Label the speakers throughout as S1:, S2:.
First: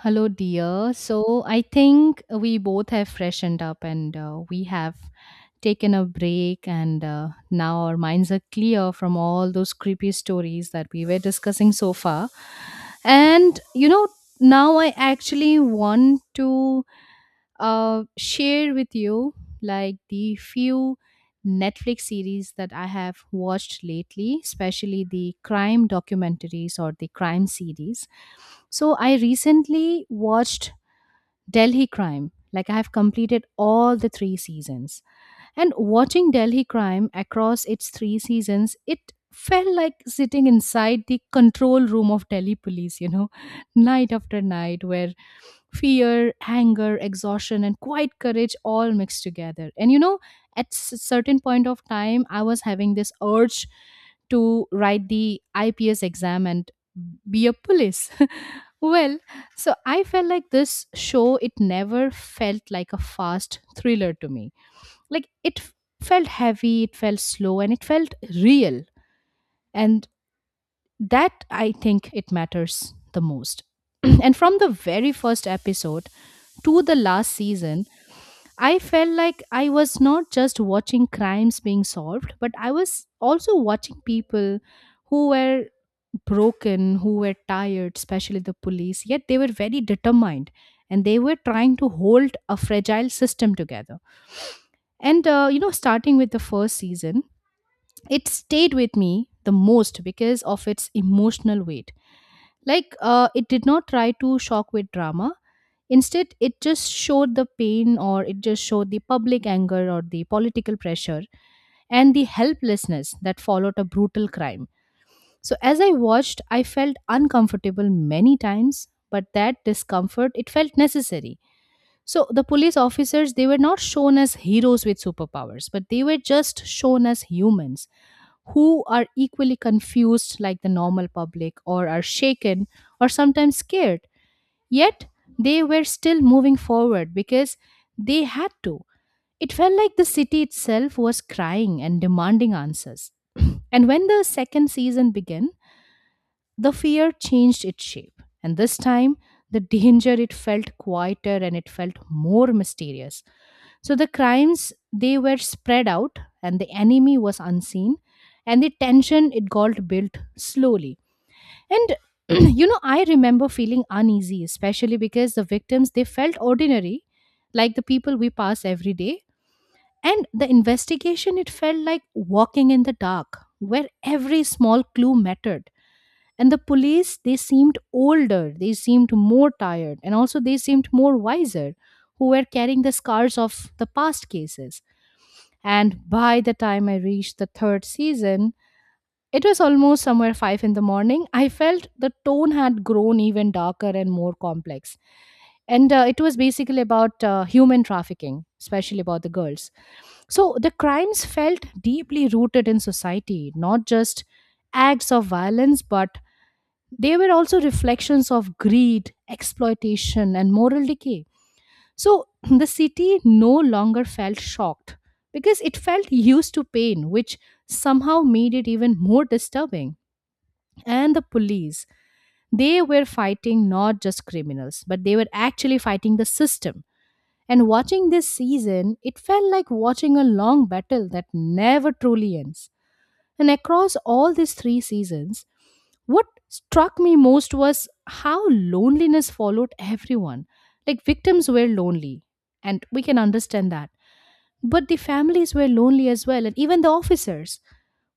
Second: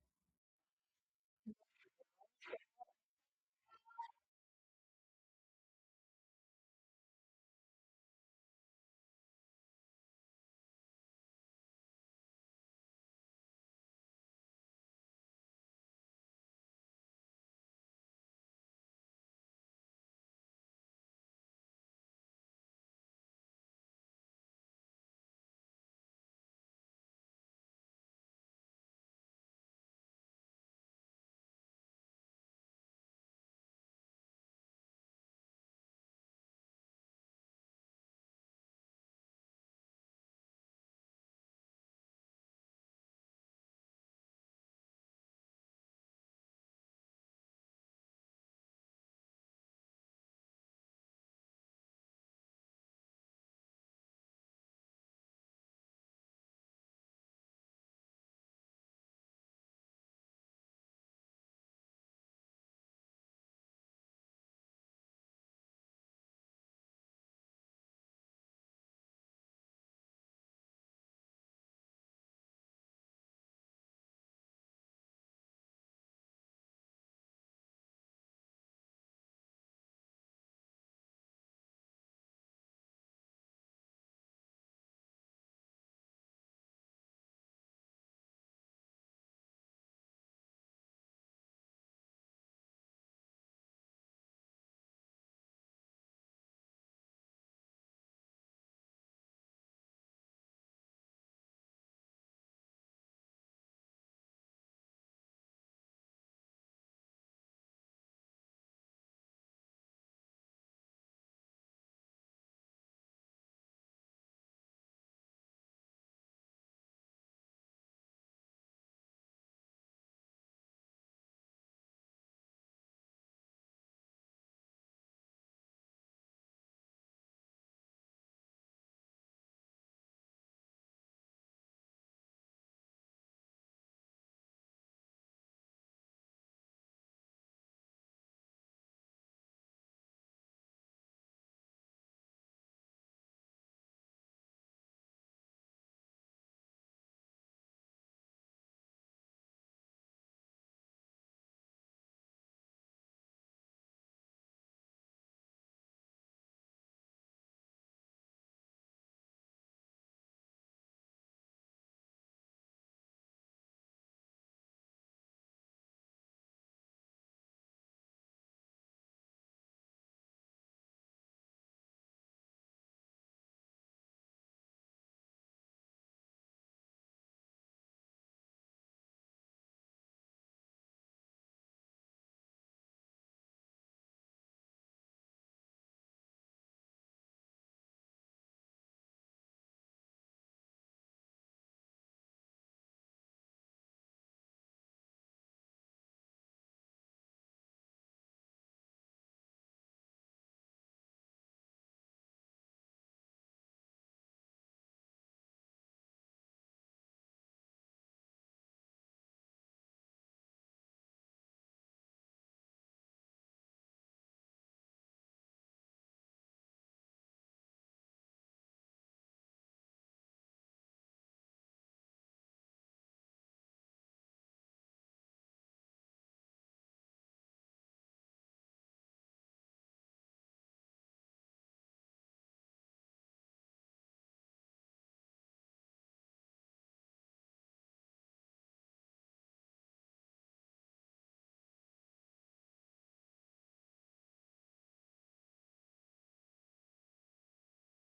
S1: Hello, dear. So I think we both have freshened up and we have taken a break, and now our minds are clear from all those creepy stories that we were discussing so far. And you know, now I actually want to share with you like the few Netflix series that I have watched lately, especially the crime documentaries or the crime series. So I recently watched Delhi Crime. Like I have completed all the three seasons. And watching Delhi crime across its three seasons, it felt like sitting inside the control room of Delhi police, you know, night after night, where fear, anger, exhaustion, and quiet courage all mixed together. And you know, at certain point of time, I was having this urge to write the IPS exam and be a police. Well, so I felt like this show, it never felt like a fast thriller to me, like it felt heavy, it felt slow, and it felt real. And that, I think, it matters the most. And from the very first episode to the last season, I felt like I was not just watching crimes being solved, but I was also watching people who were broken, who were tired, especially the police, yet they were very determined and they were trying to hold a fragile system together. And you know, starting with the first season, it stayed with me the most because of its emotional weight. Like, it did not try to shock with drama. Instead, it just showed the pain, or it just showed the public anger or the political pressure and the helplessness that followed a brutal crime. So, as I watched, I felt uncomfortable many times, but that discomfort, it felt necessary. So, the police officers, they were not shown as heroes with superpowers, but they were just shown as humans who are equally confused like the normal public, or are shaken or sometimes scared. Yet they were still moving forward because they had to. It felt like the city itself was crying and demanding answers. And when the second season began, the fear changed its shape. And this time, the danger, it felt quieter and it felt more mysterious. So the crimes, they were spread out and the enemy was unseen, and the tension, it got built slowly. And you know, I remember feeling uneasy, especially because the victims, they felt ordinary, like the people we pass every day. And the investigation, it felt like walking in the dark, where every small clue mattered. And the police, they seemed older, they seemed more tired, and also they seemed more wiser, who were carrying the scars of the past cases. And by the time I reached the third season, it was almost somewhere 5 in the morning. I felt the tone had grown even darker and more complex. And it was basically about human trafficking, especially about the girls. So the crimes felt deeply rooted in society, not just acts of violence, but they were also reflections of greed, exploitation, and moral decay. So the city no longer felt shocked because it felt used to pain, which somehow made it even more disturbing. And the police, they were fighting not just criminals, but they were actually fighting the system. And watching this season, it felt like watching a long battle that never truly ends. And across all these three seasons, what struck me most was how loneliness followed everyone. Like, victims were lonely, and we can understand that. But the families were lonely as well, and even the officers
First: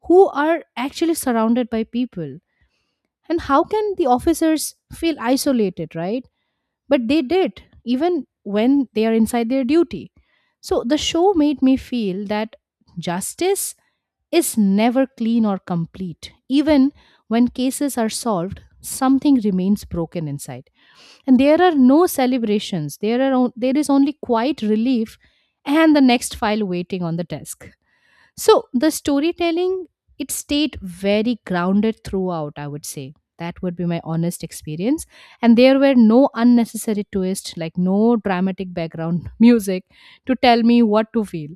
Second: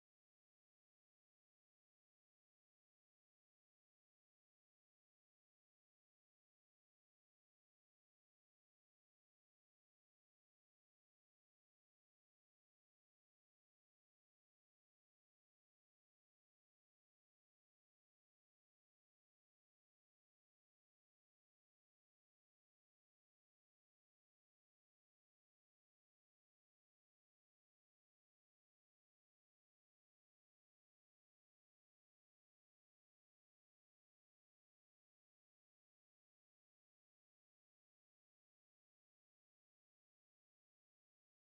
S1: who are actually surrounded by people. And how can the officers feel isolated, right? But they did, even when they are inside their duty. So the show made me feel that justice is never clean or complete. Even when cases are solved, something remains broken inside. And there are no celebrations. There is only quiet relief and the next file waiting on the desk. So the storytelling, it stayed very grounded throughout, I would say. That would be my honest experience. And there were no unnecessary twists, like no dramatic background music to tell me what to feel.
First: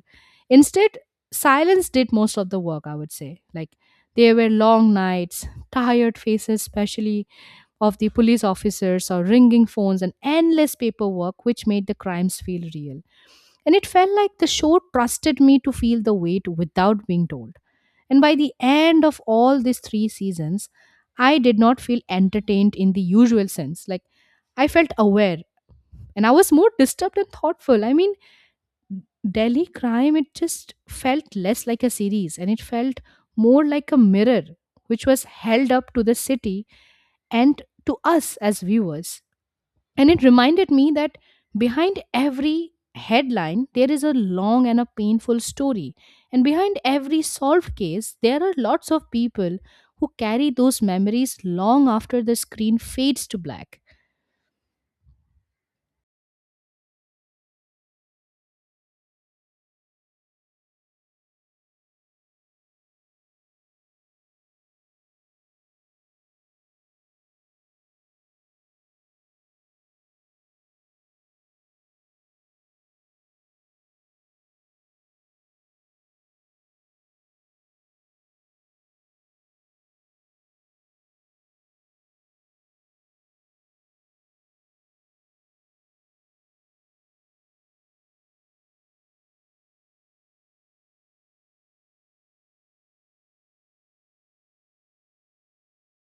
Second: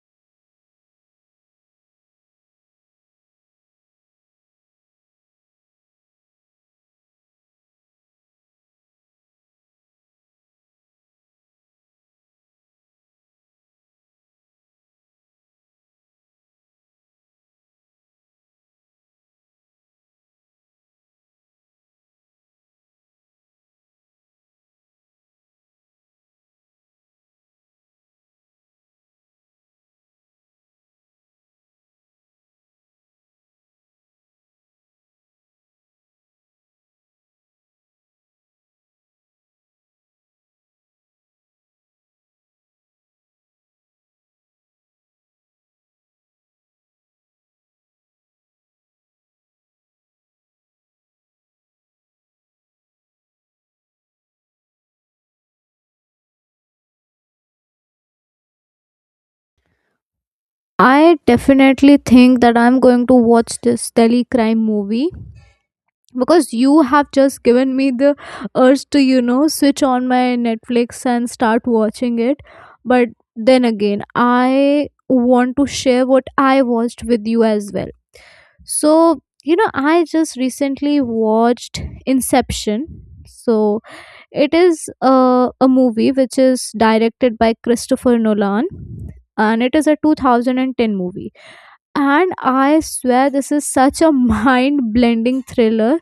S1: Instead, silence did most of the work, I would say. Like, there were long nights, tired faces, especially of the police officers, or ringing phones, and endless paperwork, which made the crimes feel real. And it felt like the show trusted me to feel the weight without being told. And by the end of all these three seasons, I did not feel entertained in the usual sense. Like, I felt aware, and I was more disturbed and thoughtful. I mean, Delhi Crime, it just felt less like a series and it felt more like a mirror which was held up to the city and to us as viewers. And it reminded me that behind every headline, there is a long and a painful story. And behind every solved case, there are lots of people who carry those memories long after the screen fades to black.
S2: I definitely think that I'm going to watch this Delhi crime movie because you have just given me the urge to, you know, switch on my Netflix and start watching it. But then again, I want to share what I watched with you as well. So, you know, I just recently watched Inception. So, it is a movie which is directed by Christopher Nolan, and it is a 2010 movie. And I swear this is such a mind blending thriller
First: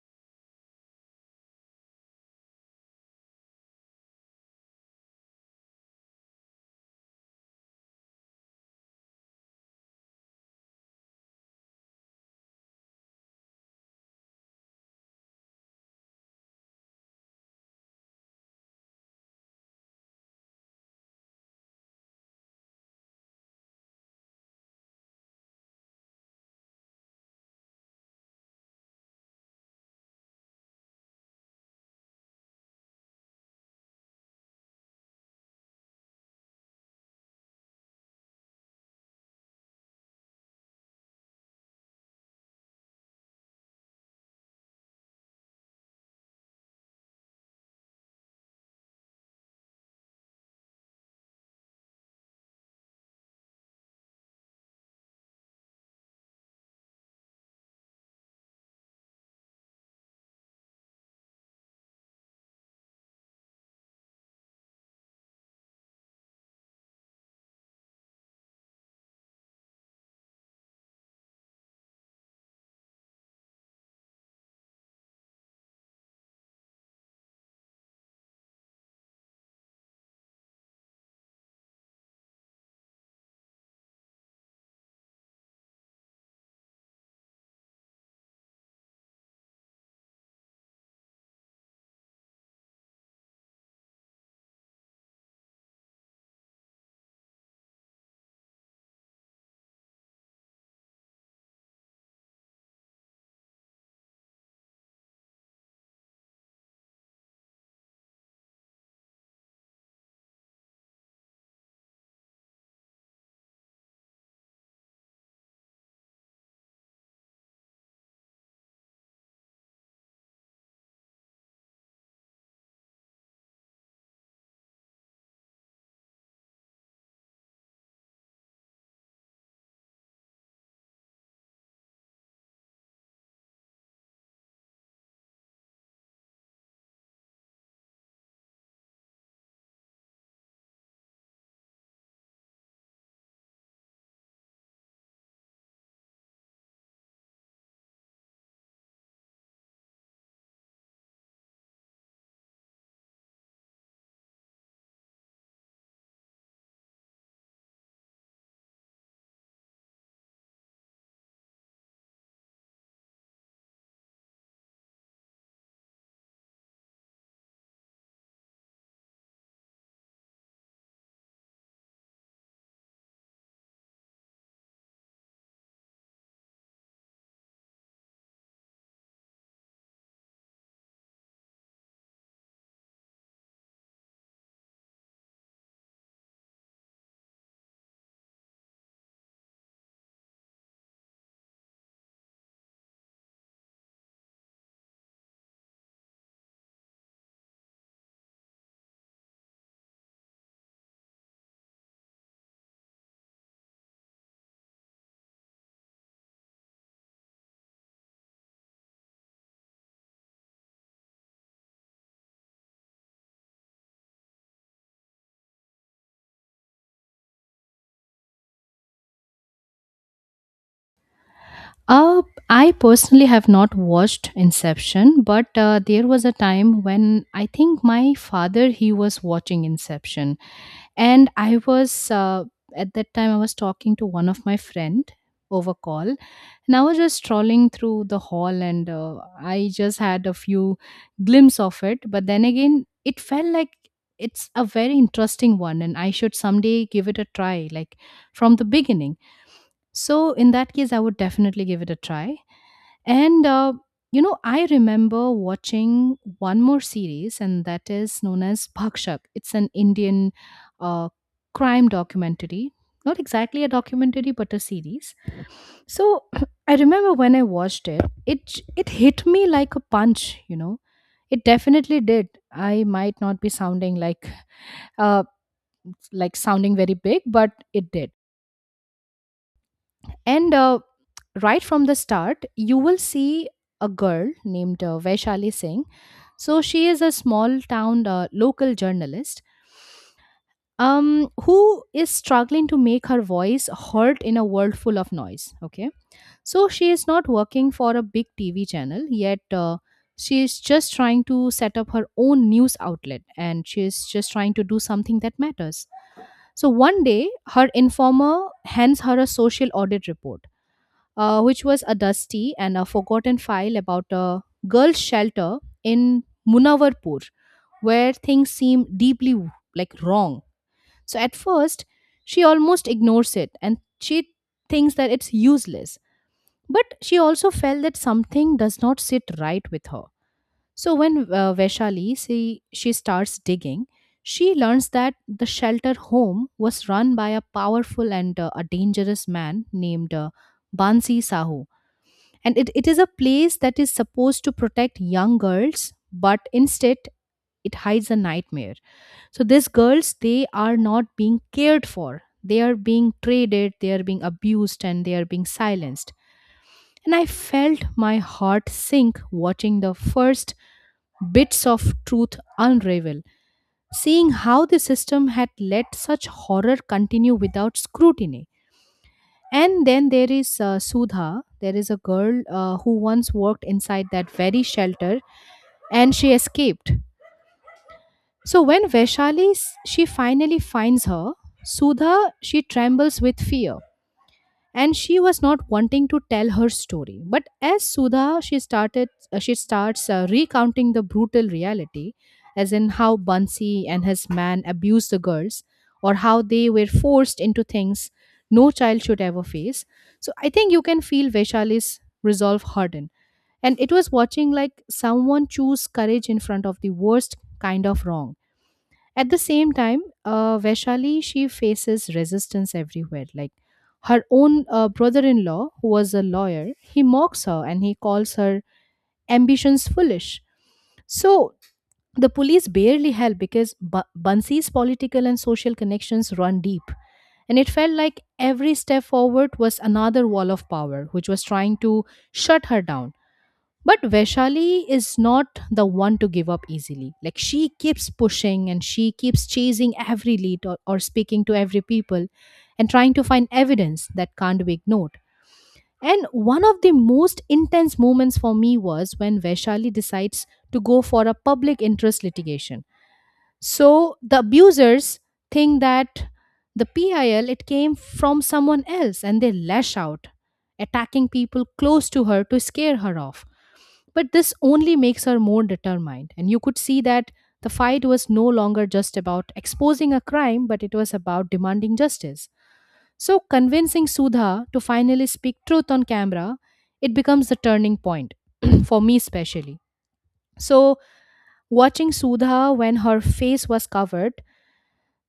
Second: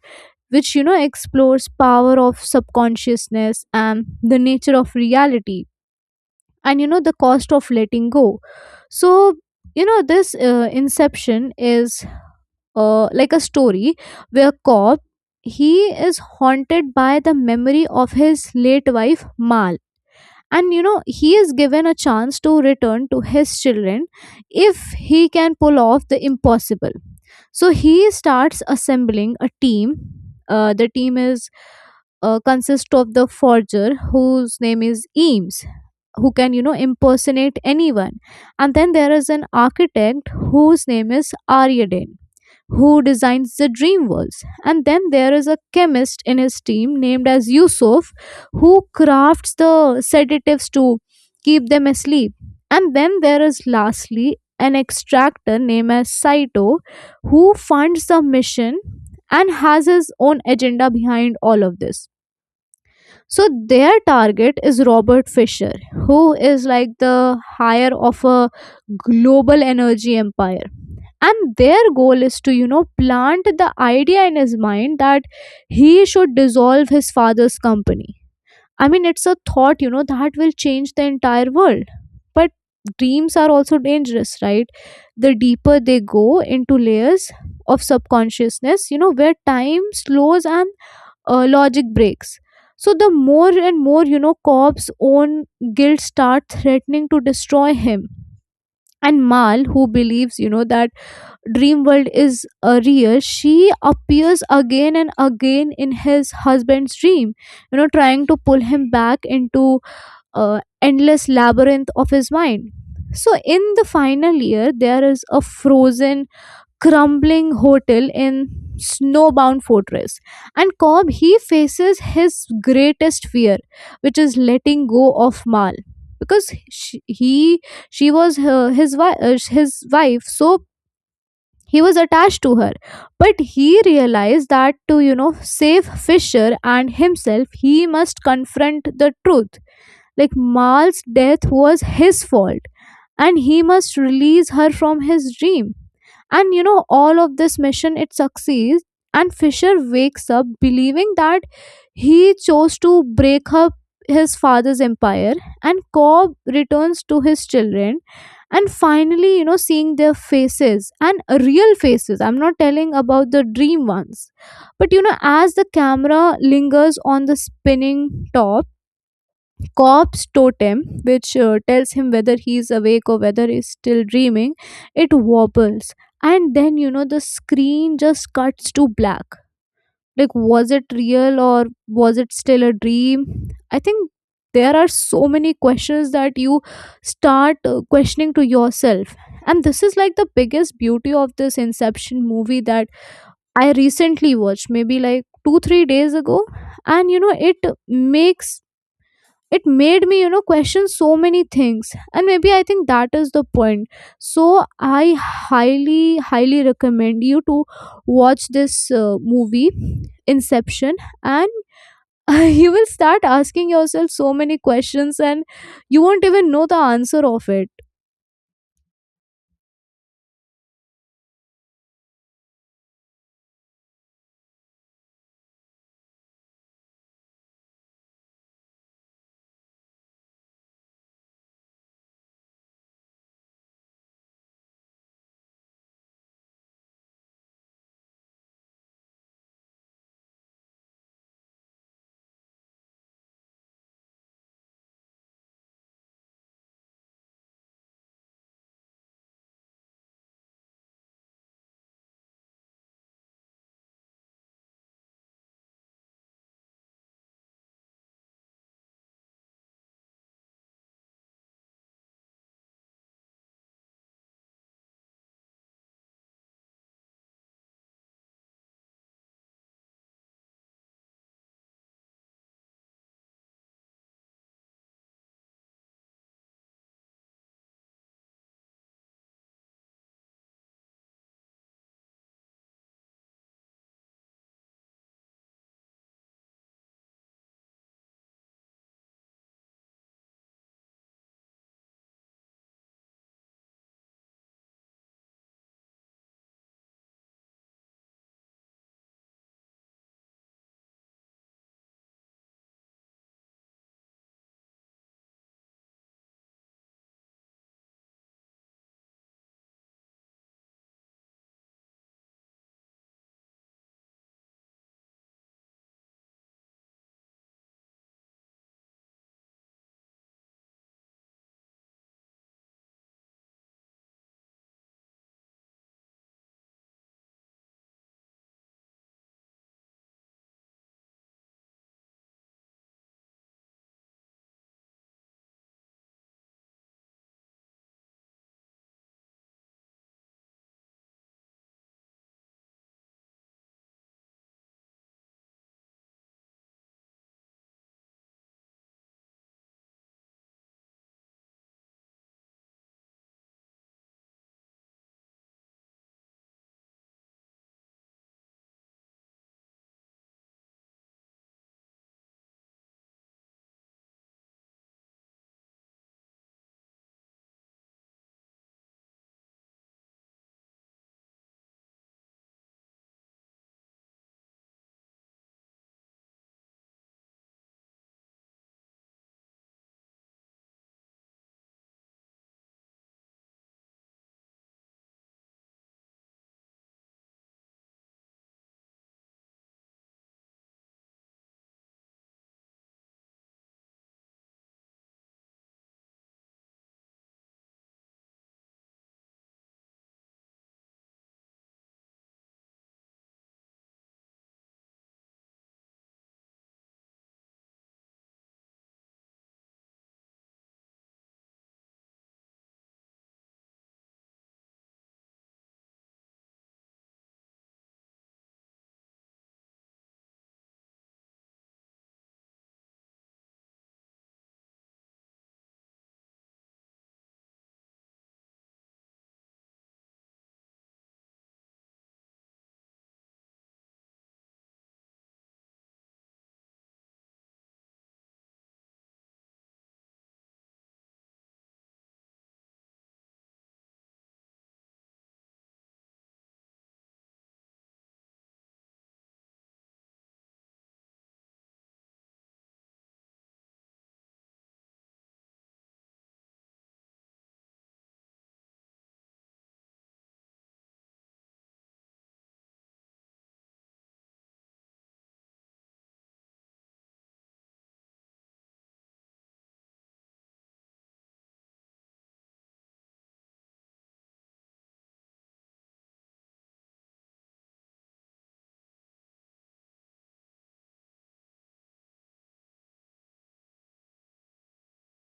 S2: which, you know, explores power of subconsciousness and the nature of reality and, you know, the cost of letting go. So, you know, this inception is, like a story where cop, he is haunted by the memory of his late wife Mal. And, you know, he is given a chance to return to his children if he can pull off the impossible. So he starts assembling a team. The team is consists of the forger whose name is eames, who can, you know, impersonate anyone. And then there is an architect whose name is Aryadin, who designs the dream worlds. And then there is a chemist in his team named as Yusuf, who crafts the sedatives to keep them asleep. And then there is lastly an extractor named as Saito, who funds the mission and has his own agenda behind all of this. So their target is Robert Fisher, who is like the hire of a global energy empire, and their goal is to, you know, plant the idea in his mind that he should dissolve his father's company. I mean, it's a thought, you know, that will change the entire world. But dreams are also dangerous, right? The deeper they go into layers of subconsciousness, you know, where time slows and logic breaks. So the more and more, you know, cobb's own guilt start threatening to destroy him. And mal, who believes, you know, that dream world is, real, she appears again and again in his husband's dream, you know, trying to pull him back into endless labyrinth of his mind. So in the final year, there is a frozen crumbling hotel in snowbound fortress, and cobb, he faces his greatest fear, which is letting go of mal, because he his wife, so he was attached to her. But he realized that to, you know, save fisher and himself, he must confront the truth. Like mal's death was his fault, and he must release her from his dream. And, you know, all of this mission, it succeeds, and Fisher wakes up believing that he chose to break up his father's empire, and Cobb returns to his children and finally, you know, seeing their faces and real faces. I'm not telling about the dream ones. But you know, as the camera lingers on the spinning top corpse totem, which tells him whether he is awake or whether he's still dreaming, it wobbles. And then, you know, the screen just cuts to black. Like, was it real or was it still a dream? I think there are so many questions that you start questioning to yourself. And this is like the biggest beauty of this Inception movie that I recently watched, maybe like two, 3 days ago. And, you know, makes it made me, you know, question so many things, and maybe I think that is the point. So I highly highly recommend you to watch this movie, inception, and you will start asking yourself so many questions and you won't even know the answer of it.
S1: Uh, I personally have not watched Inception, but there was a time when I think my father, he was watching Inception, and I was at that time, I was talking to one of my friend over call, and I was just strolling through the hall, and I just had a few glimpse of it. But then again, it felt like it's a very interesting one and I should someday give it a try, like from the beginning. So in that case, I would definitely give it a try. And you know, I remember watching one more series, and that is known as Bhakshak. It's an Indian uh, crime documentary. Not exactly a documentary, but a series. So I remember when I watched it, it it hit me like a punch. You know, it definitely did. I might not be sounding like uh, like sounding very big, but it did. And right from the start, you will see a girl named Vaishali Singh. So she is a small town local journalist, who is struggling to make her voice heard in a world full of noise. Okay. So she is not working for a big TV channel yet. She is just trying to set up her own news outlet and she is just trying to do something that matters. So one day, her informer hands her a social audit report, which was a dusty and a forgotten file about a girls' shelter in Munawarpur where things seem deeply like wrong. So at first, she almost ignores it and she thinks that it's useless. But she also felt that something does not sit right with her. So when Vaishali she starts digging, she learns that the shelter home was run by a powerful and a dangerous man named Bansi Sahu. And it is a place that is supposed to protect young girls, but instead it hides a nightmare. So these girls, they are not being cared for. They are being traded, they are being abused, and they are being silenced. And I felt my heart sink watching the first bits of truth unravel, seeing how the system had let such horror continue without scrutiny. And then there is Sudha. There is a girl who once worked inside that very shelter and she escaped. So when she finally finds her, Sudha, she trembles with fear and she was not wanting to tell her story. But as Sudha, she starts recounting the brutal reality, as in how Bansi and his man abused the girls or how they were forced into things no child should ever face. So I think you can feel Vaishali's resolve harden, and it was watching like someone choose courage in front of the worst kind of wrong. At the same time, Vaishali, she faces resistance everywhere. Like her own brother-in-law, who was a lawyer, he mocks her and he calls her ambitions foolish. So the police barely help because Bansi's political and social connections run deep, and it felt like every step forward was another wall of power, which was trying to shut her down. But Vaishali is not the one to give up easily. Like, she keeps pushing and she keeps chasing every lead, or speaking to every people and trying to find evidence that can't be ignored. And one of the most intense moments for me was when Vaishali decides to go for a public interest litigation. So the abusers think that the PIL, it came from someone else, and they lash out, attacking people close to her to scare her off. But this only makes her more determined. And you could see that the fight was no longer just about exposing a crime, but it was about demanding justice. So, convincing Sudha to finally speak truth on camera, it becomes the turning point, for me especially. So, watching Sudha when her face was covered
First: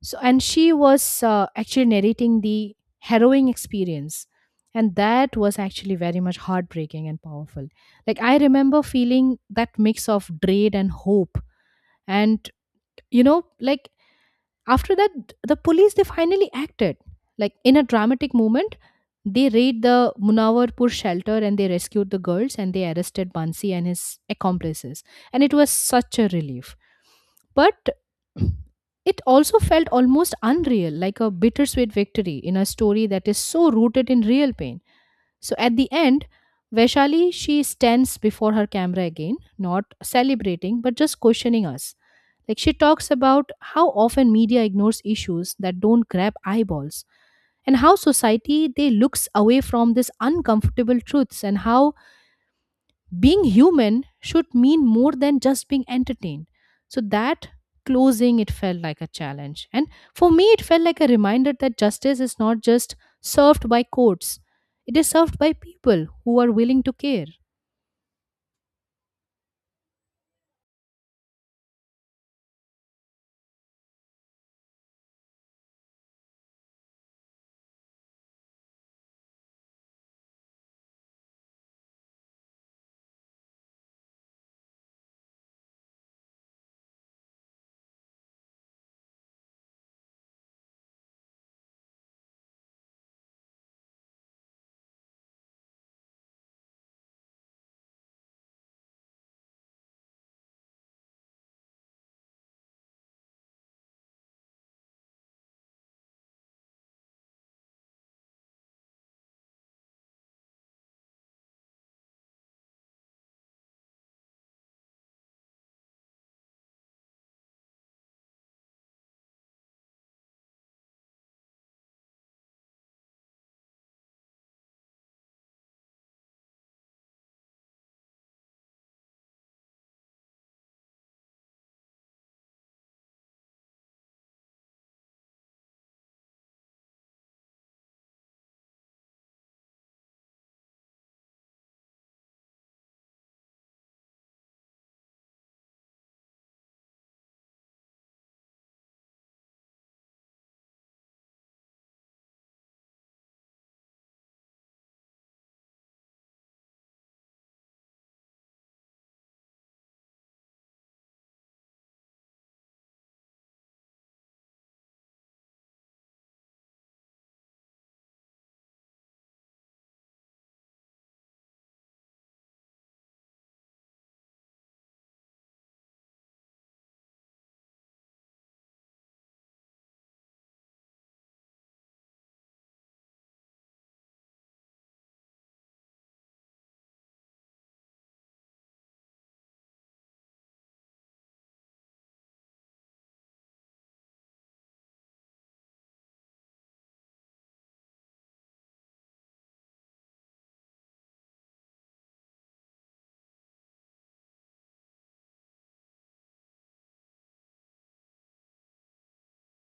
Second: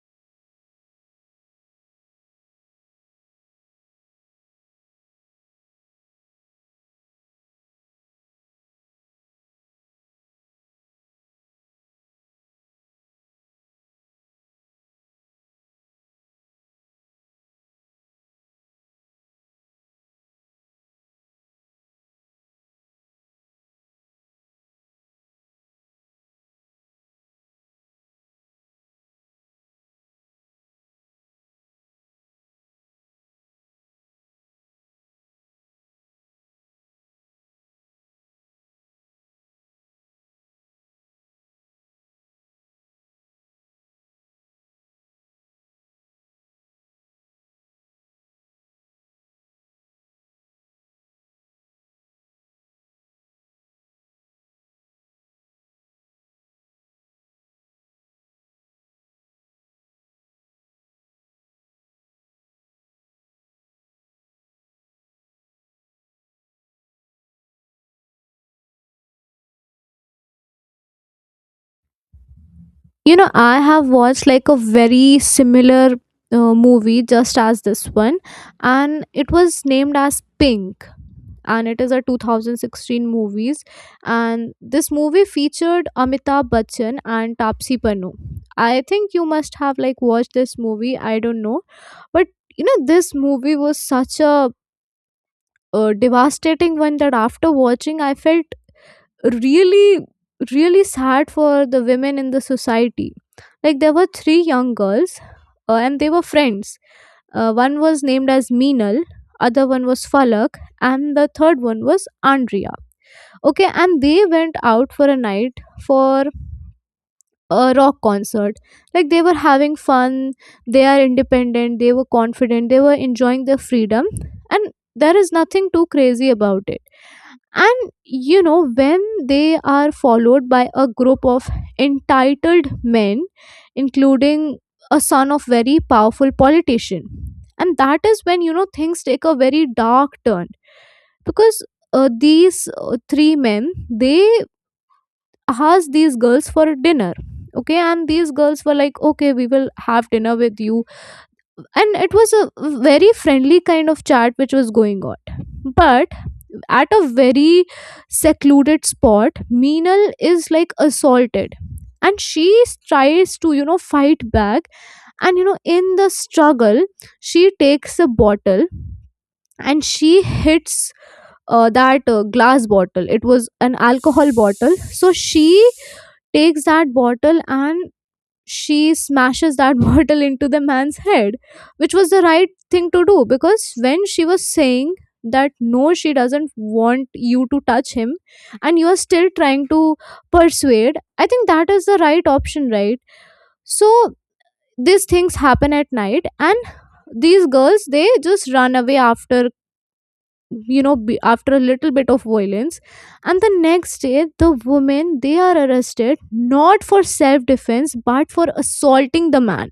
S1: so and she was actually narrating the harrowing experience, and that was actually very much heartbreaking and powerful. Like I remember feeling that mix of dread and hope. And you know like after that, the police they finally acted, like in a dramatic moment. They raid the Munawwarpur shelter and they rescued the girls and they arrested Bansi and his accomplices, and it was such a relief. But it also felt almost unreal, like a bittersweet victory in a story that is so rooted in real pain. So at the end, Vaishali she stands before her camera again, not celebrating but just questioning us. Like she talks about how often media ignores issues that don't grab eyeballs, and how society they looks away from these uncomfortable truths, and how being human should mean more than just being entertained. So that closing, it felt like a challenge. And for me, it felt like a reminder that justice is not just served by courts, it is served by people who are willing to care.
S2: You know, I have watched like a very similar movie just as this one, and it was named as Pink. And it is a 2016 movies, and this movie featured Amitabh Bachchan and Tapsi Pannu. I think you must have like watched this movie. I don't know, but you know this movie was such a devastating one that after watching I felt really really sad for the women in the society. Like there were three young girls, and they were friends. One was named as meenal, other one was falak, and the third one was andrea. Okay, and they went out for a night for a rock concert. Like they were having fun, they are independent, they were confident, they were enjoying their freedom, and there is nothing too crazy about it. And, you know, when they are followed by a group of entitled men, including a son of very powerful politician, and that is when, you know, things take a very dark turn. Because these three men, they asked these girls for dinner. Okay, and these girls were like, okay, we will have dinner with you. And it was a very friendly kind of chat which was going on. But at a very secluded spot, Meenal is like assaulted. And she tries to, you know, fight back. And, you know, in the struggle, she takes a bottle and she hits that glass bottle. It was an alcohol bottle. So she takes that bottle and she smashes that bottle into the man's head, which was the right thing to do, because when she was saying that no, she doesn't want you to touch him, and you are still trying to persuade, I think that is the right option, right? So, these things happen at night, and these girls, they just run away after, you know, after a little bit of violence. And the next day, the women, they are arrested not for self defense but for assaulting the man.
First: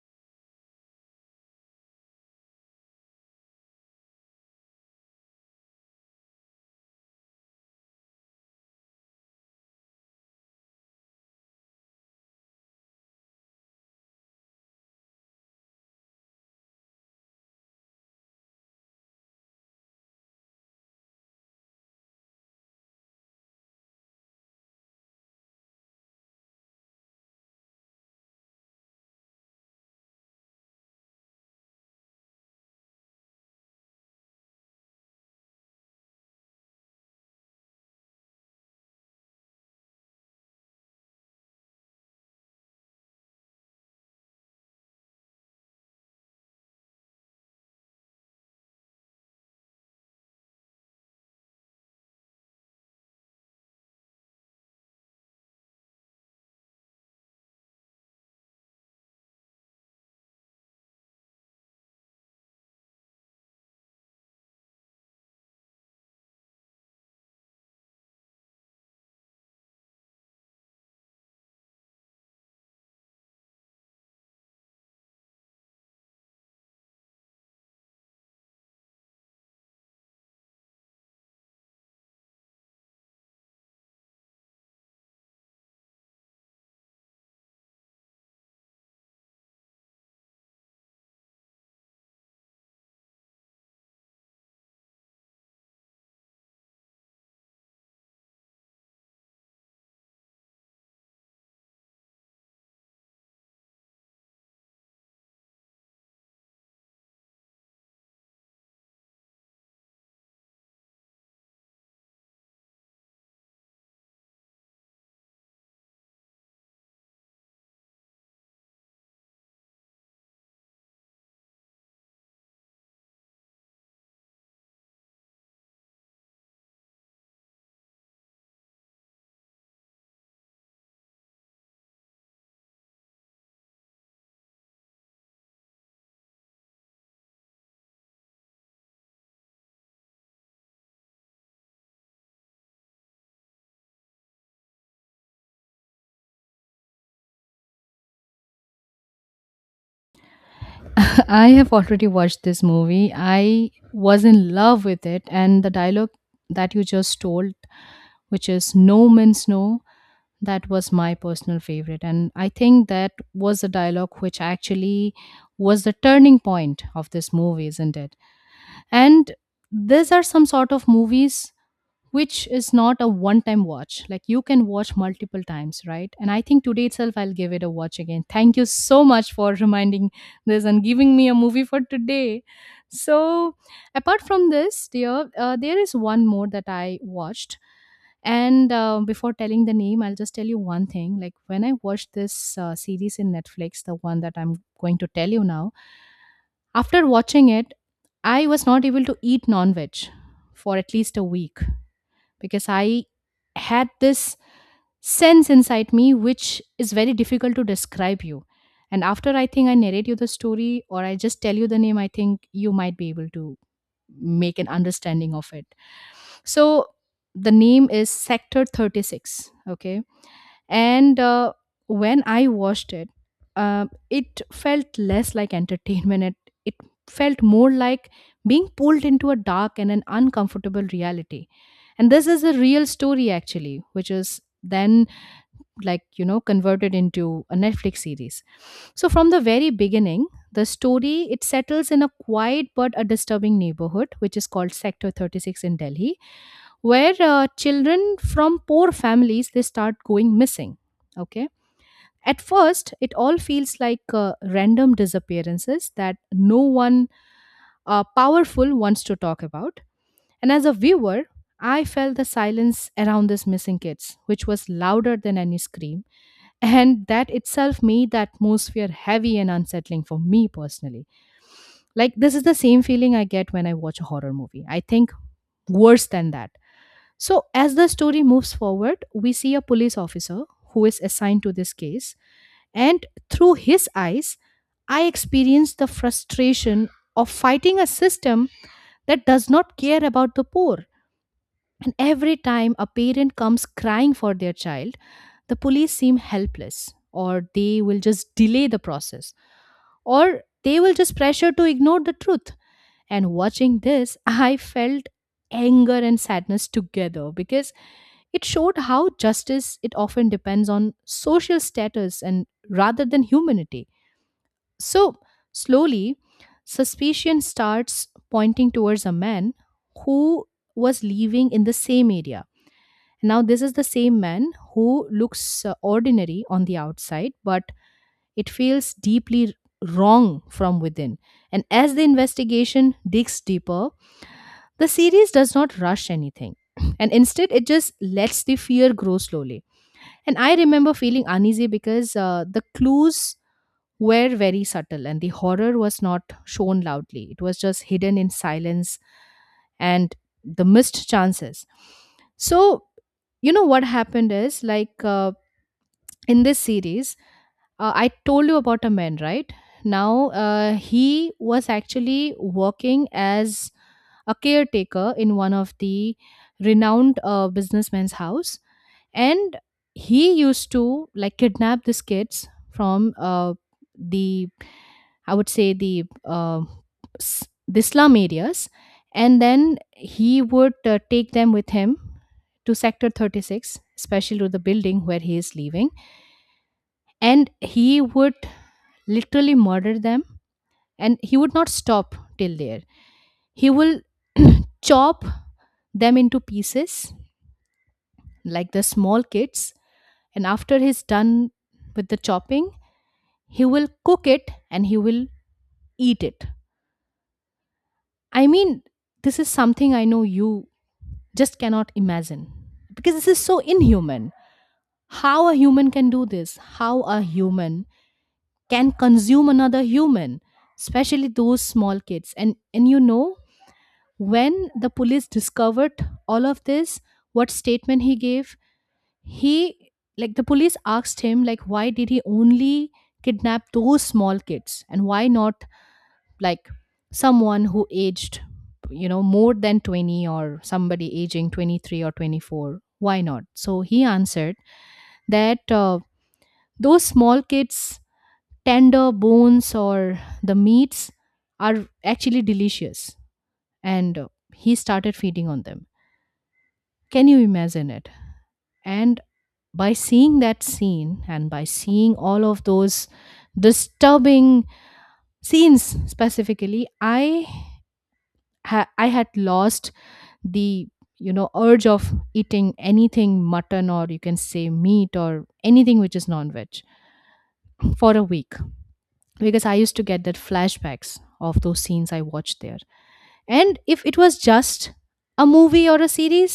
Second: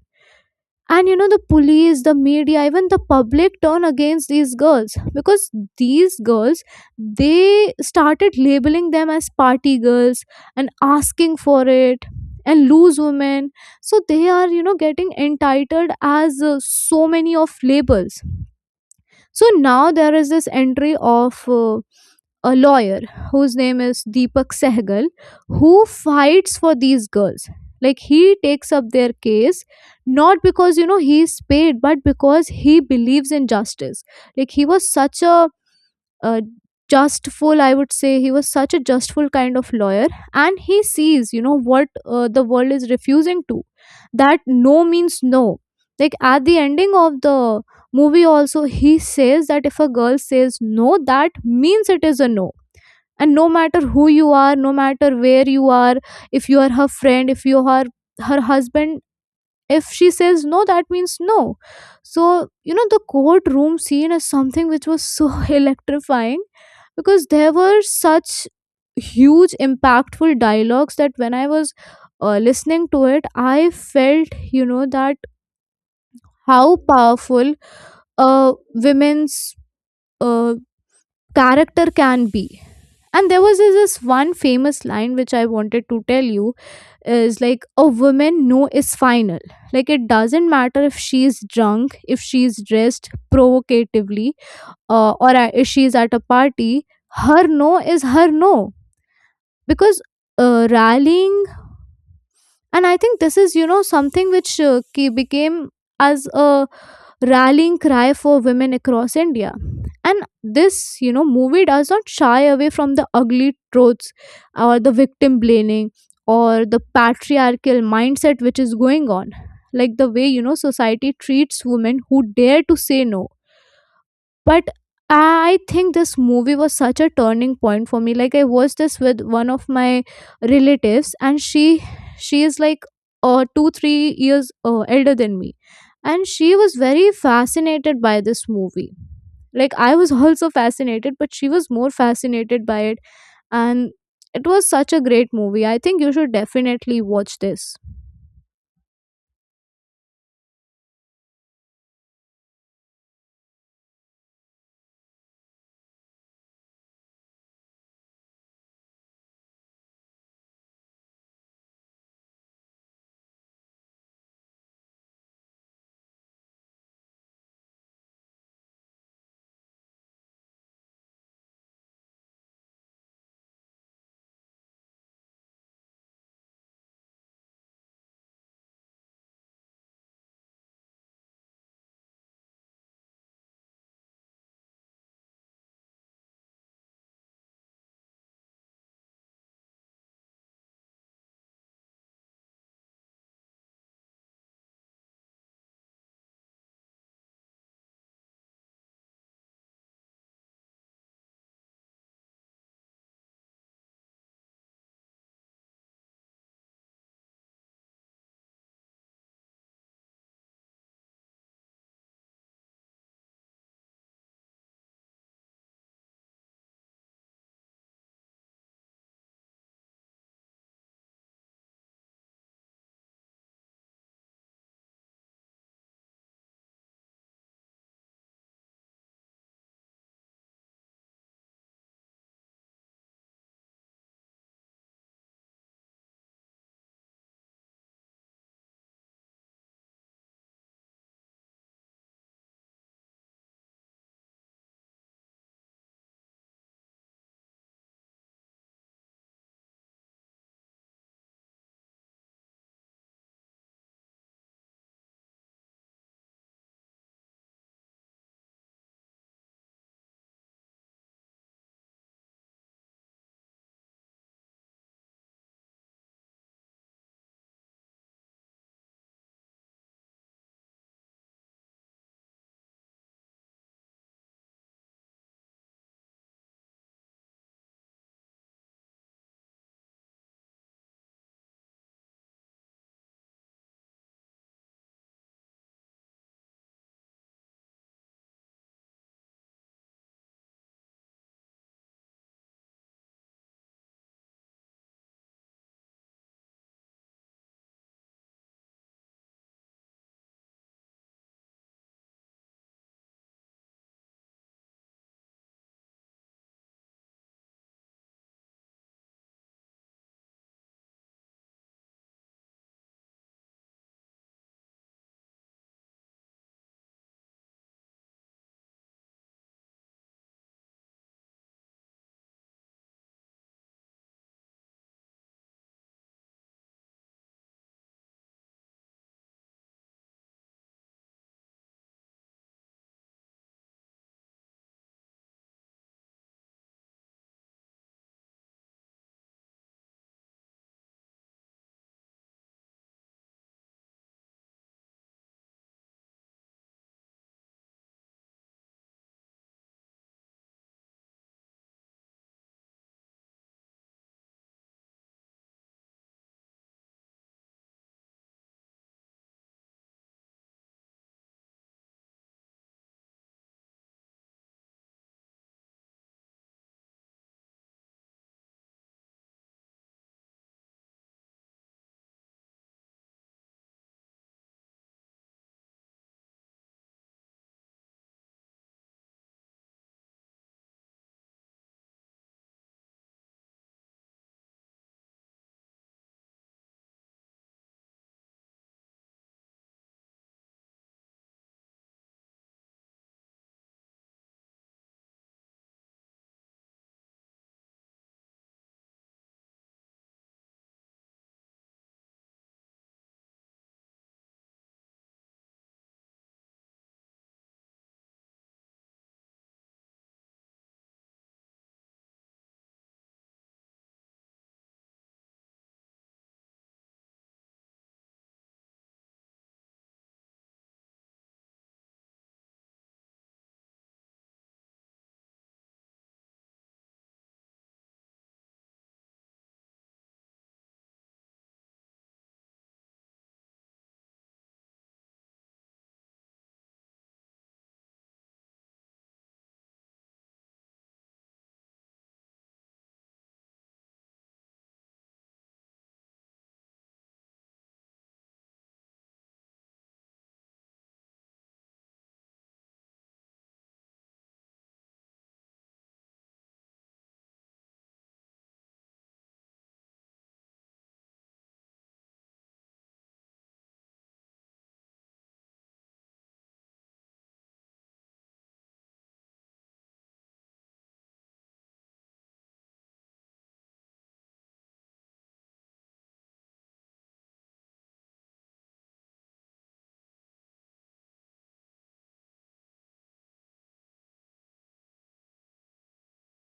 S2: And, you know, the police, the media, even the public turn against these girls because these girls, they started labeling them as party girls and asking for it and lose women. So they are, you know, getting entitled as, so many of labels. So now there is this entry of a lawyer whose name is Deepak Sehgal, who fights for these girls. Like he takes up their case not because, you know, he's paid, but because he believes in justice. Like he was such a justful, I would say, he was such a justful kind of lawyer, and he sees, you know, what the world is refusing to, that no means no. Like at the ending of the movie also, he says that if a girl says no, that means it is a no. And no matter who you are, no matter where you are, if you are her friend, if you are her husband, if she says no, that means no. So, you know, the courtroom scene is something which was so electrifying, because there were such huge impactful dialogues that when I was listening to it, I felt, you know, that how powerful a women's uh, character can be. And there was this one famous line which I wanted to tell you is, like, a woman no is final. Like it doesn't matter if she's drunk, if she's dressed provocatively, or if she's at a party, her no is her no. Because rallying and I think this is, you know, something which became as a rallying cry for women across india. And this, you know, movie does not shy away from the ugly truths or the victim blaming or the patriarchal mindset which is going on, like the way, you know, society treats women who dare to say no. But I think this movie was such a turning point for me. Like I watched this with one of my relatives, and she is like, 2, 3 years elder than me, and she was very fascinated by this movie. Like I was also fascinated, but she was more fascinated by it, and it was such a great movie. I think you should definitely watch this.
S1: I have already watched this movie. I was in love with it. And the dialogue that you just told, which is no means no, that was my personal favorite, and I think that was a dialogue which actually was the turning point of this movie, isn't it? And these are some sort of movies which is not a one time watch. Like you can watch multiple times, right? And I think today itself I'll give it a watch again. Thank you so much for reminding this and giving me a movie for today. So, apart from this, dear, there is one more that I watched. And before telling the name, I'll just tell you one thing. Like when I watched this series in Netflix, the one that I'm going to tell you now, after watching it, I was not able to eat non veg for at least a week, because I had this sense inside me which is very difficult to describe you. And after I think I narrate you the story or I just tell you the name, I think you might be able to make an understanding of it. So the name is Sector 36. Okay, and when I watched it, it felt less like entertainment. It felt more like being pulled into a dark and an uncomfortable reality. And this is a real story actually, which is then, like you know, converted into a Netflix series. So from the very beginning, the story it settles in a quiet but a disturbing neighborhood, which is called Sector 36 in Delhi, where children from poor families they start going missing. Okay, at first it all feels like random disappearances that no one powerful wants to talk about. And as a viewer, I felt the silence around these missing kids, which was louder than any scream, and that itself made the atmosphere heavy and unsettling for me personally. Like this is the same feeling I get when I watch a horror movie, I think worse than that. So as the story moves forward, we see a police officer who is assigned to this case, and through his eyes I experience the frustration of fighting a system that does not care about the poor. And every time a parent comes crying for their child, the police seem helpless, or they will just delay the process, or they will just pressure to ignore the truth. And watching this, I felt anger and sadness together, because it showed how justice it often depends on social status and rather than humanity. So slowly, suspicion starts pointing towards a man who was living in the same area. Now, this is the same man who looks ordinary on the outside, but it feels deeply wrong from within. And as the investigation digs deeper, the series does not rush anything. And instead, it just lets the fear grow slowly. And I remember feeling uneasy because the clues were very subtle and the horror was not shown loudly. It was just hidden in silence and the missed chances. So, you know what happened is like, in this series, I told you about a man, right? Now, he was actually working as a caretaker in one of the renowned businessman's house. And he used to like kidnap these kids from, the, I would say, the uh, s- the slum areas, and then he would take them with him to Sector 36, especially to the building where he is living. And he would literally murder them, and he would not stop till there. He will chop them into pieces, like the small kids. And after he's done with the chopping, he will cook it and he will eat it. I mean, this is something I know you just cannot imagine, because this is so inhuman. How a human can do this? How a human can consume another human, especially those small kids? And you know, when the police discovered all of this, what statement he gave, he, like the police asked him, like, why did he only kidnap those small kids and why not, like, someone who aged, you know, more than 20, or somebody aging 23 or 24, why not? So he answered that, those small kids tender bones or the meats are actually delicious. And he started feeding on them. Can you imagine it? And by seeing that scene and by seeing all of those disturbing scenes specifically, I I had lost the, you know, urge of eating anything mutton, or you can say meat, or anything which is non-veg, for a week, because I used to get that flashbacks of those scenes I watched there. And if it was just a movie or a series,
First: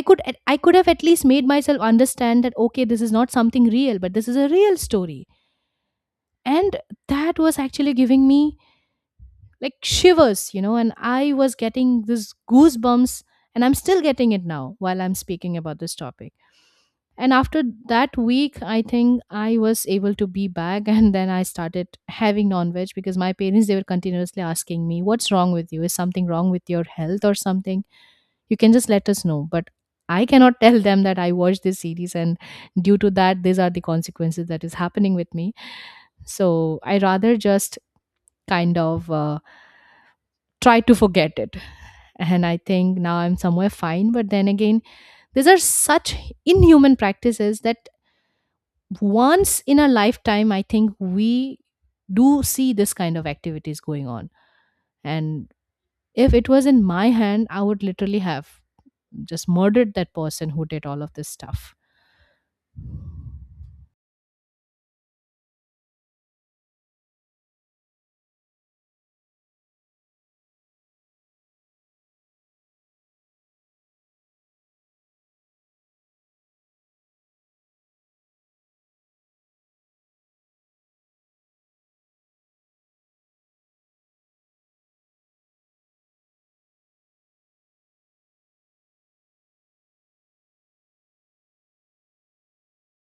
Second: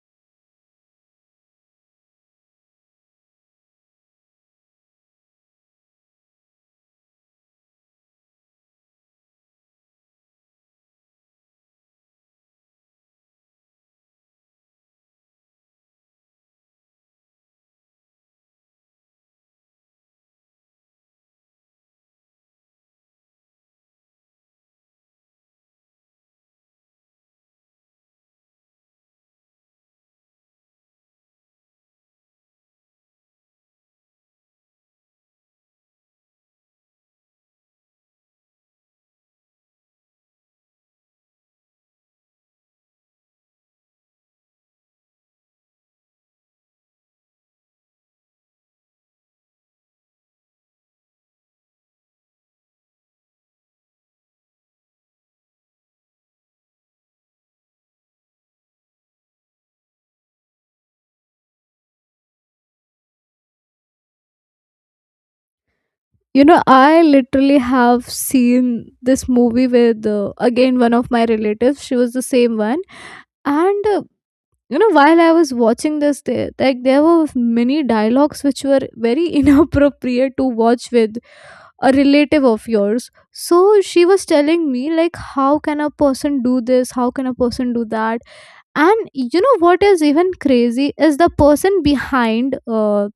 S1: I could I could have at least made myself understand that okay, this is not something real. But this is a real story, and that was actually giving me like shivers, you know, and I was getting this goosebumps, and I'm still getting it now while I'm speaking about this topic. And after that week, I think I was able to be back and then I started having non-veg, because my parents they were continuously asking me, what's wrong with you? Is something wrong with your health or something? You can just let us know. But I cannot tell them that I watched this series and due to that these are the consequences that is happening with me. So I rather just kind of try to forget it. And I think now I'm somewhere fine, but then again, these are such inhuman practices that once in a lifetime, I think we do see this kind of activities going on. And if it was in my hand, I would literally have just murdered that person who did all of this stuff.
S2: You know, I literally have seen this movie with, again, one of my relatives. She was the same one. And you know, while I was watching this, there were many dialogues which were very inappropriate to watch with a relative of yours. So she was telling me like, how can a person do this? How can a person do that? And you know what is even crazy is the person behind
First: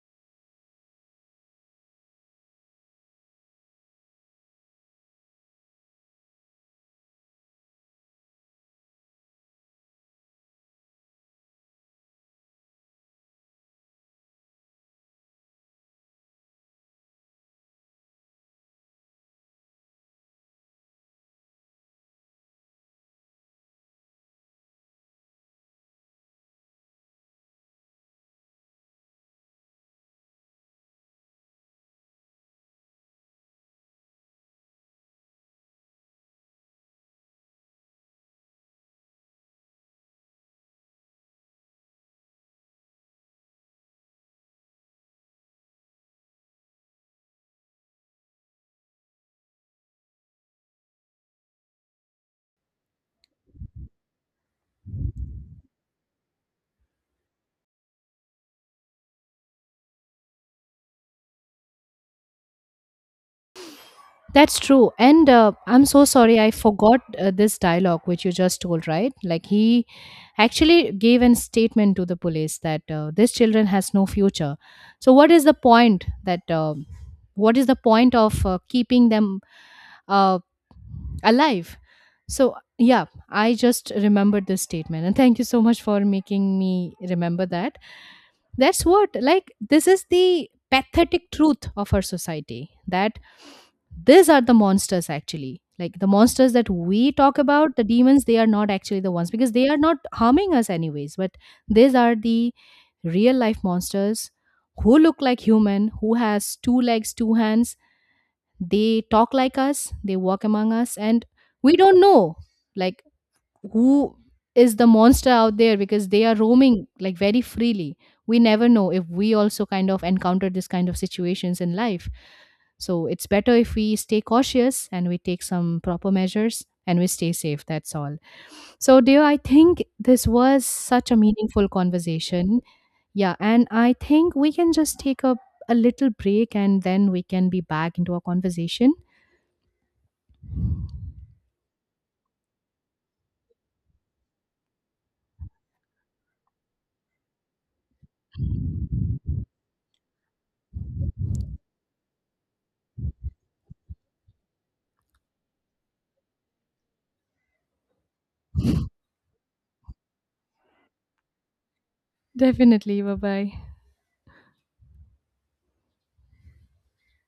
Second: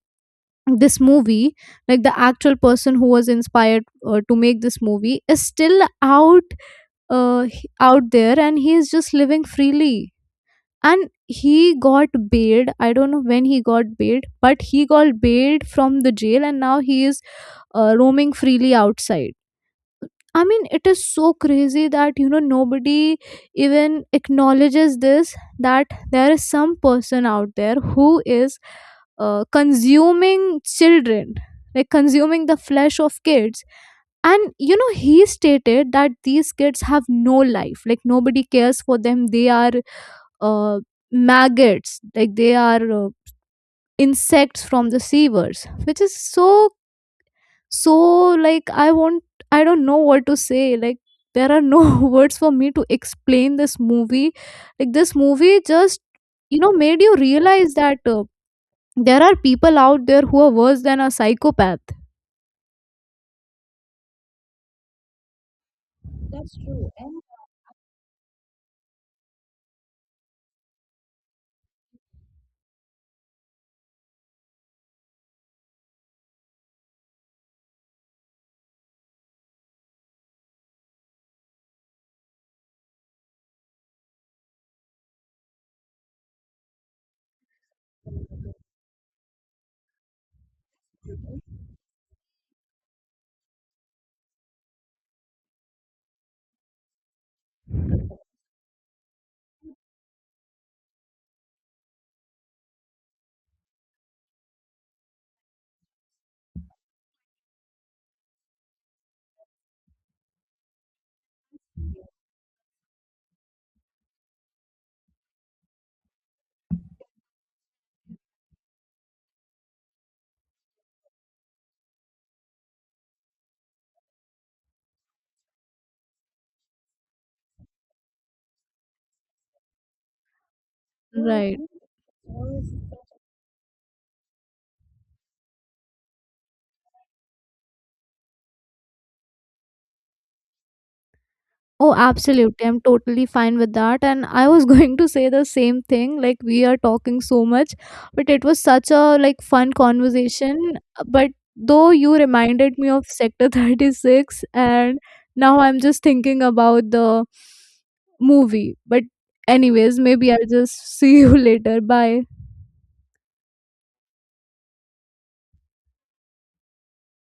S2: this movie, like the actual person who was inspired to make this movie, is still out, out there, and he is just living freely. And he got bailed, I don't know when he got bailed, but he got bailed from the jail, and now he is roaming freely outside. I mean, it is so crazy that, you know, nobody even acknowledges this, that there is some person out there who is consuming children, like consuming the flesh of kids. And, you know, he stated that these kids have no life, like nobody cares for them, they are, uh, maggots, like they are, insects from the sewers, which is so so, like I want, I don't know what to say, like there are no words for me to explain this movie. Like this movie just, you know, made you realize that, there are people out there who are worse than a psychopath.
S1: That's true. And I'm so sorry, I
S2: That's true.
S1: forgot
S2: And
S1: this dialogue which you just told, right? Like he actually gave a statement to the police that this children has no future. So what is the point that what is the point of keeping them uh, alive? So yeah, I just remembered this statement, and thank you so much for making me remember that. That's what, like, this is the pathetic truth of our society that these are the monsters actually. Like, the monsters that we talk about, the demons, they are not actually the ones because they are not harming us, anyways. But these are the real life monsters who look like human, who has two legs, two hands. They talk like us, they walk among us, and we don't know. Like, who is the monster out there, because they are roaming like very freely. We never know if we also kind of encounter this kind of situations in life. So it's better if we stay cautious and we take some proper measures and we stay safe, that's all. So dear, I think this was such a
S2: right.
S1: meaningful conversation. Yeah, and I think we can just take a little break and then we can be back into our conversation.
S2: Oh, absolutely. I'm totally fine with that. And I was going to say the same thing. Like we are talking so much, but it was such a like fun conversation. But though you reminded me of Sector 36, and now I'm just thinking about the movie. But anyways, maybe I'll just see you later. Bye.
S1: Definitely, bye bye.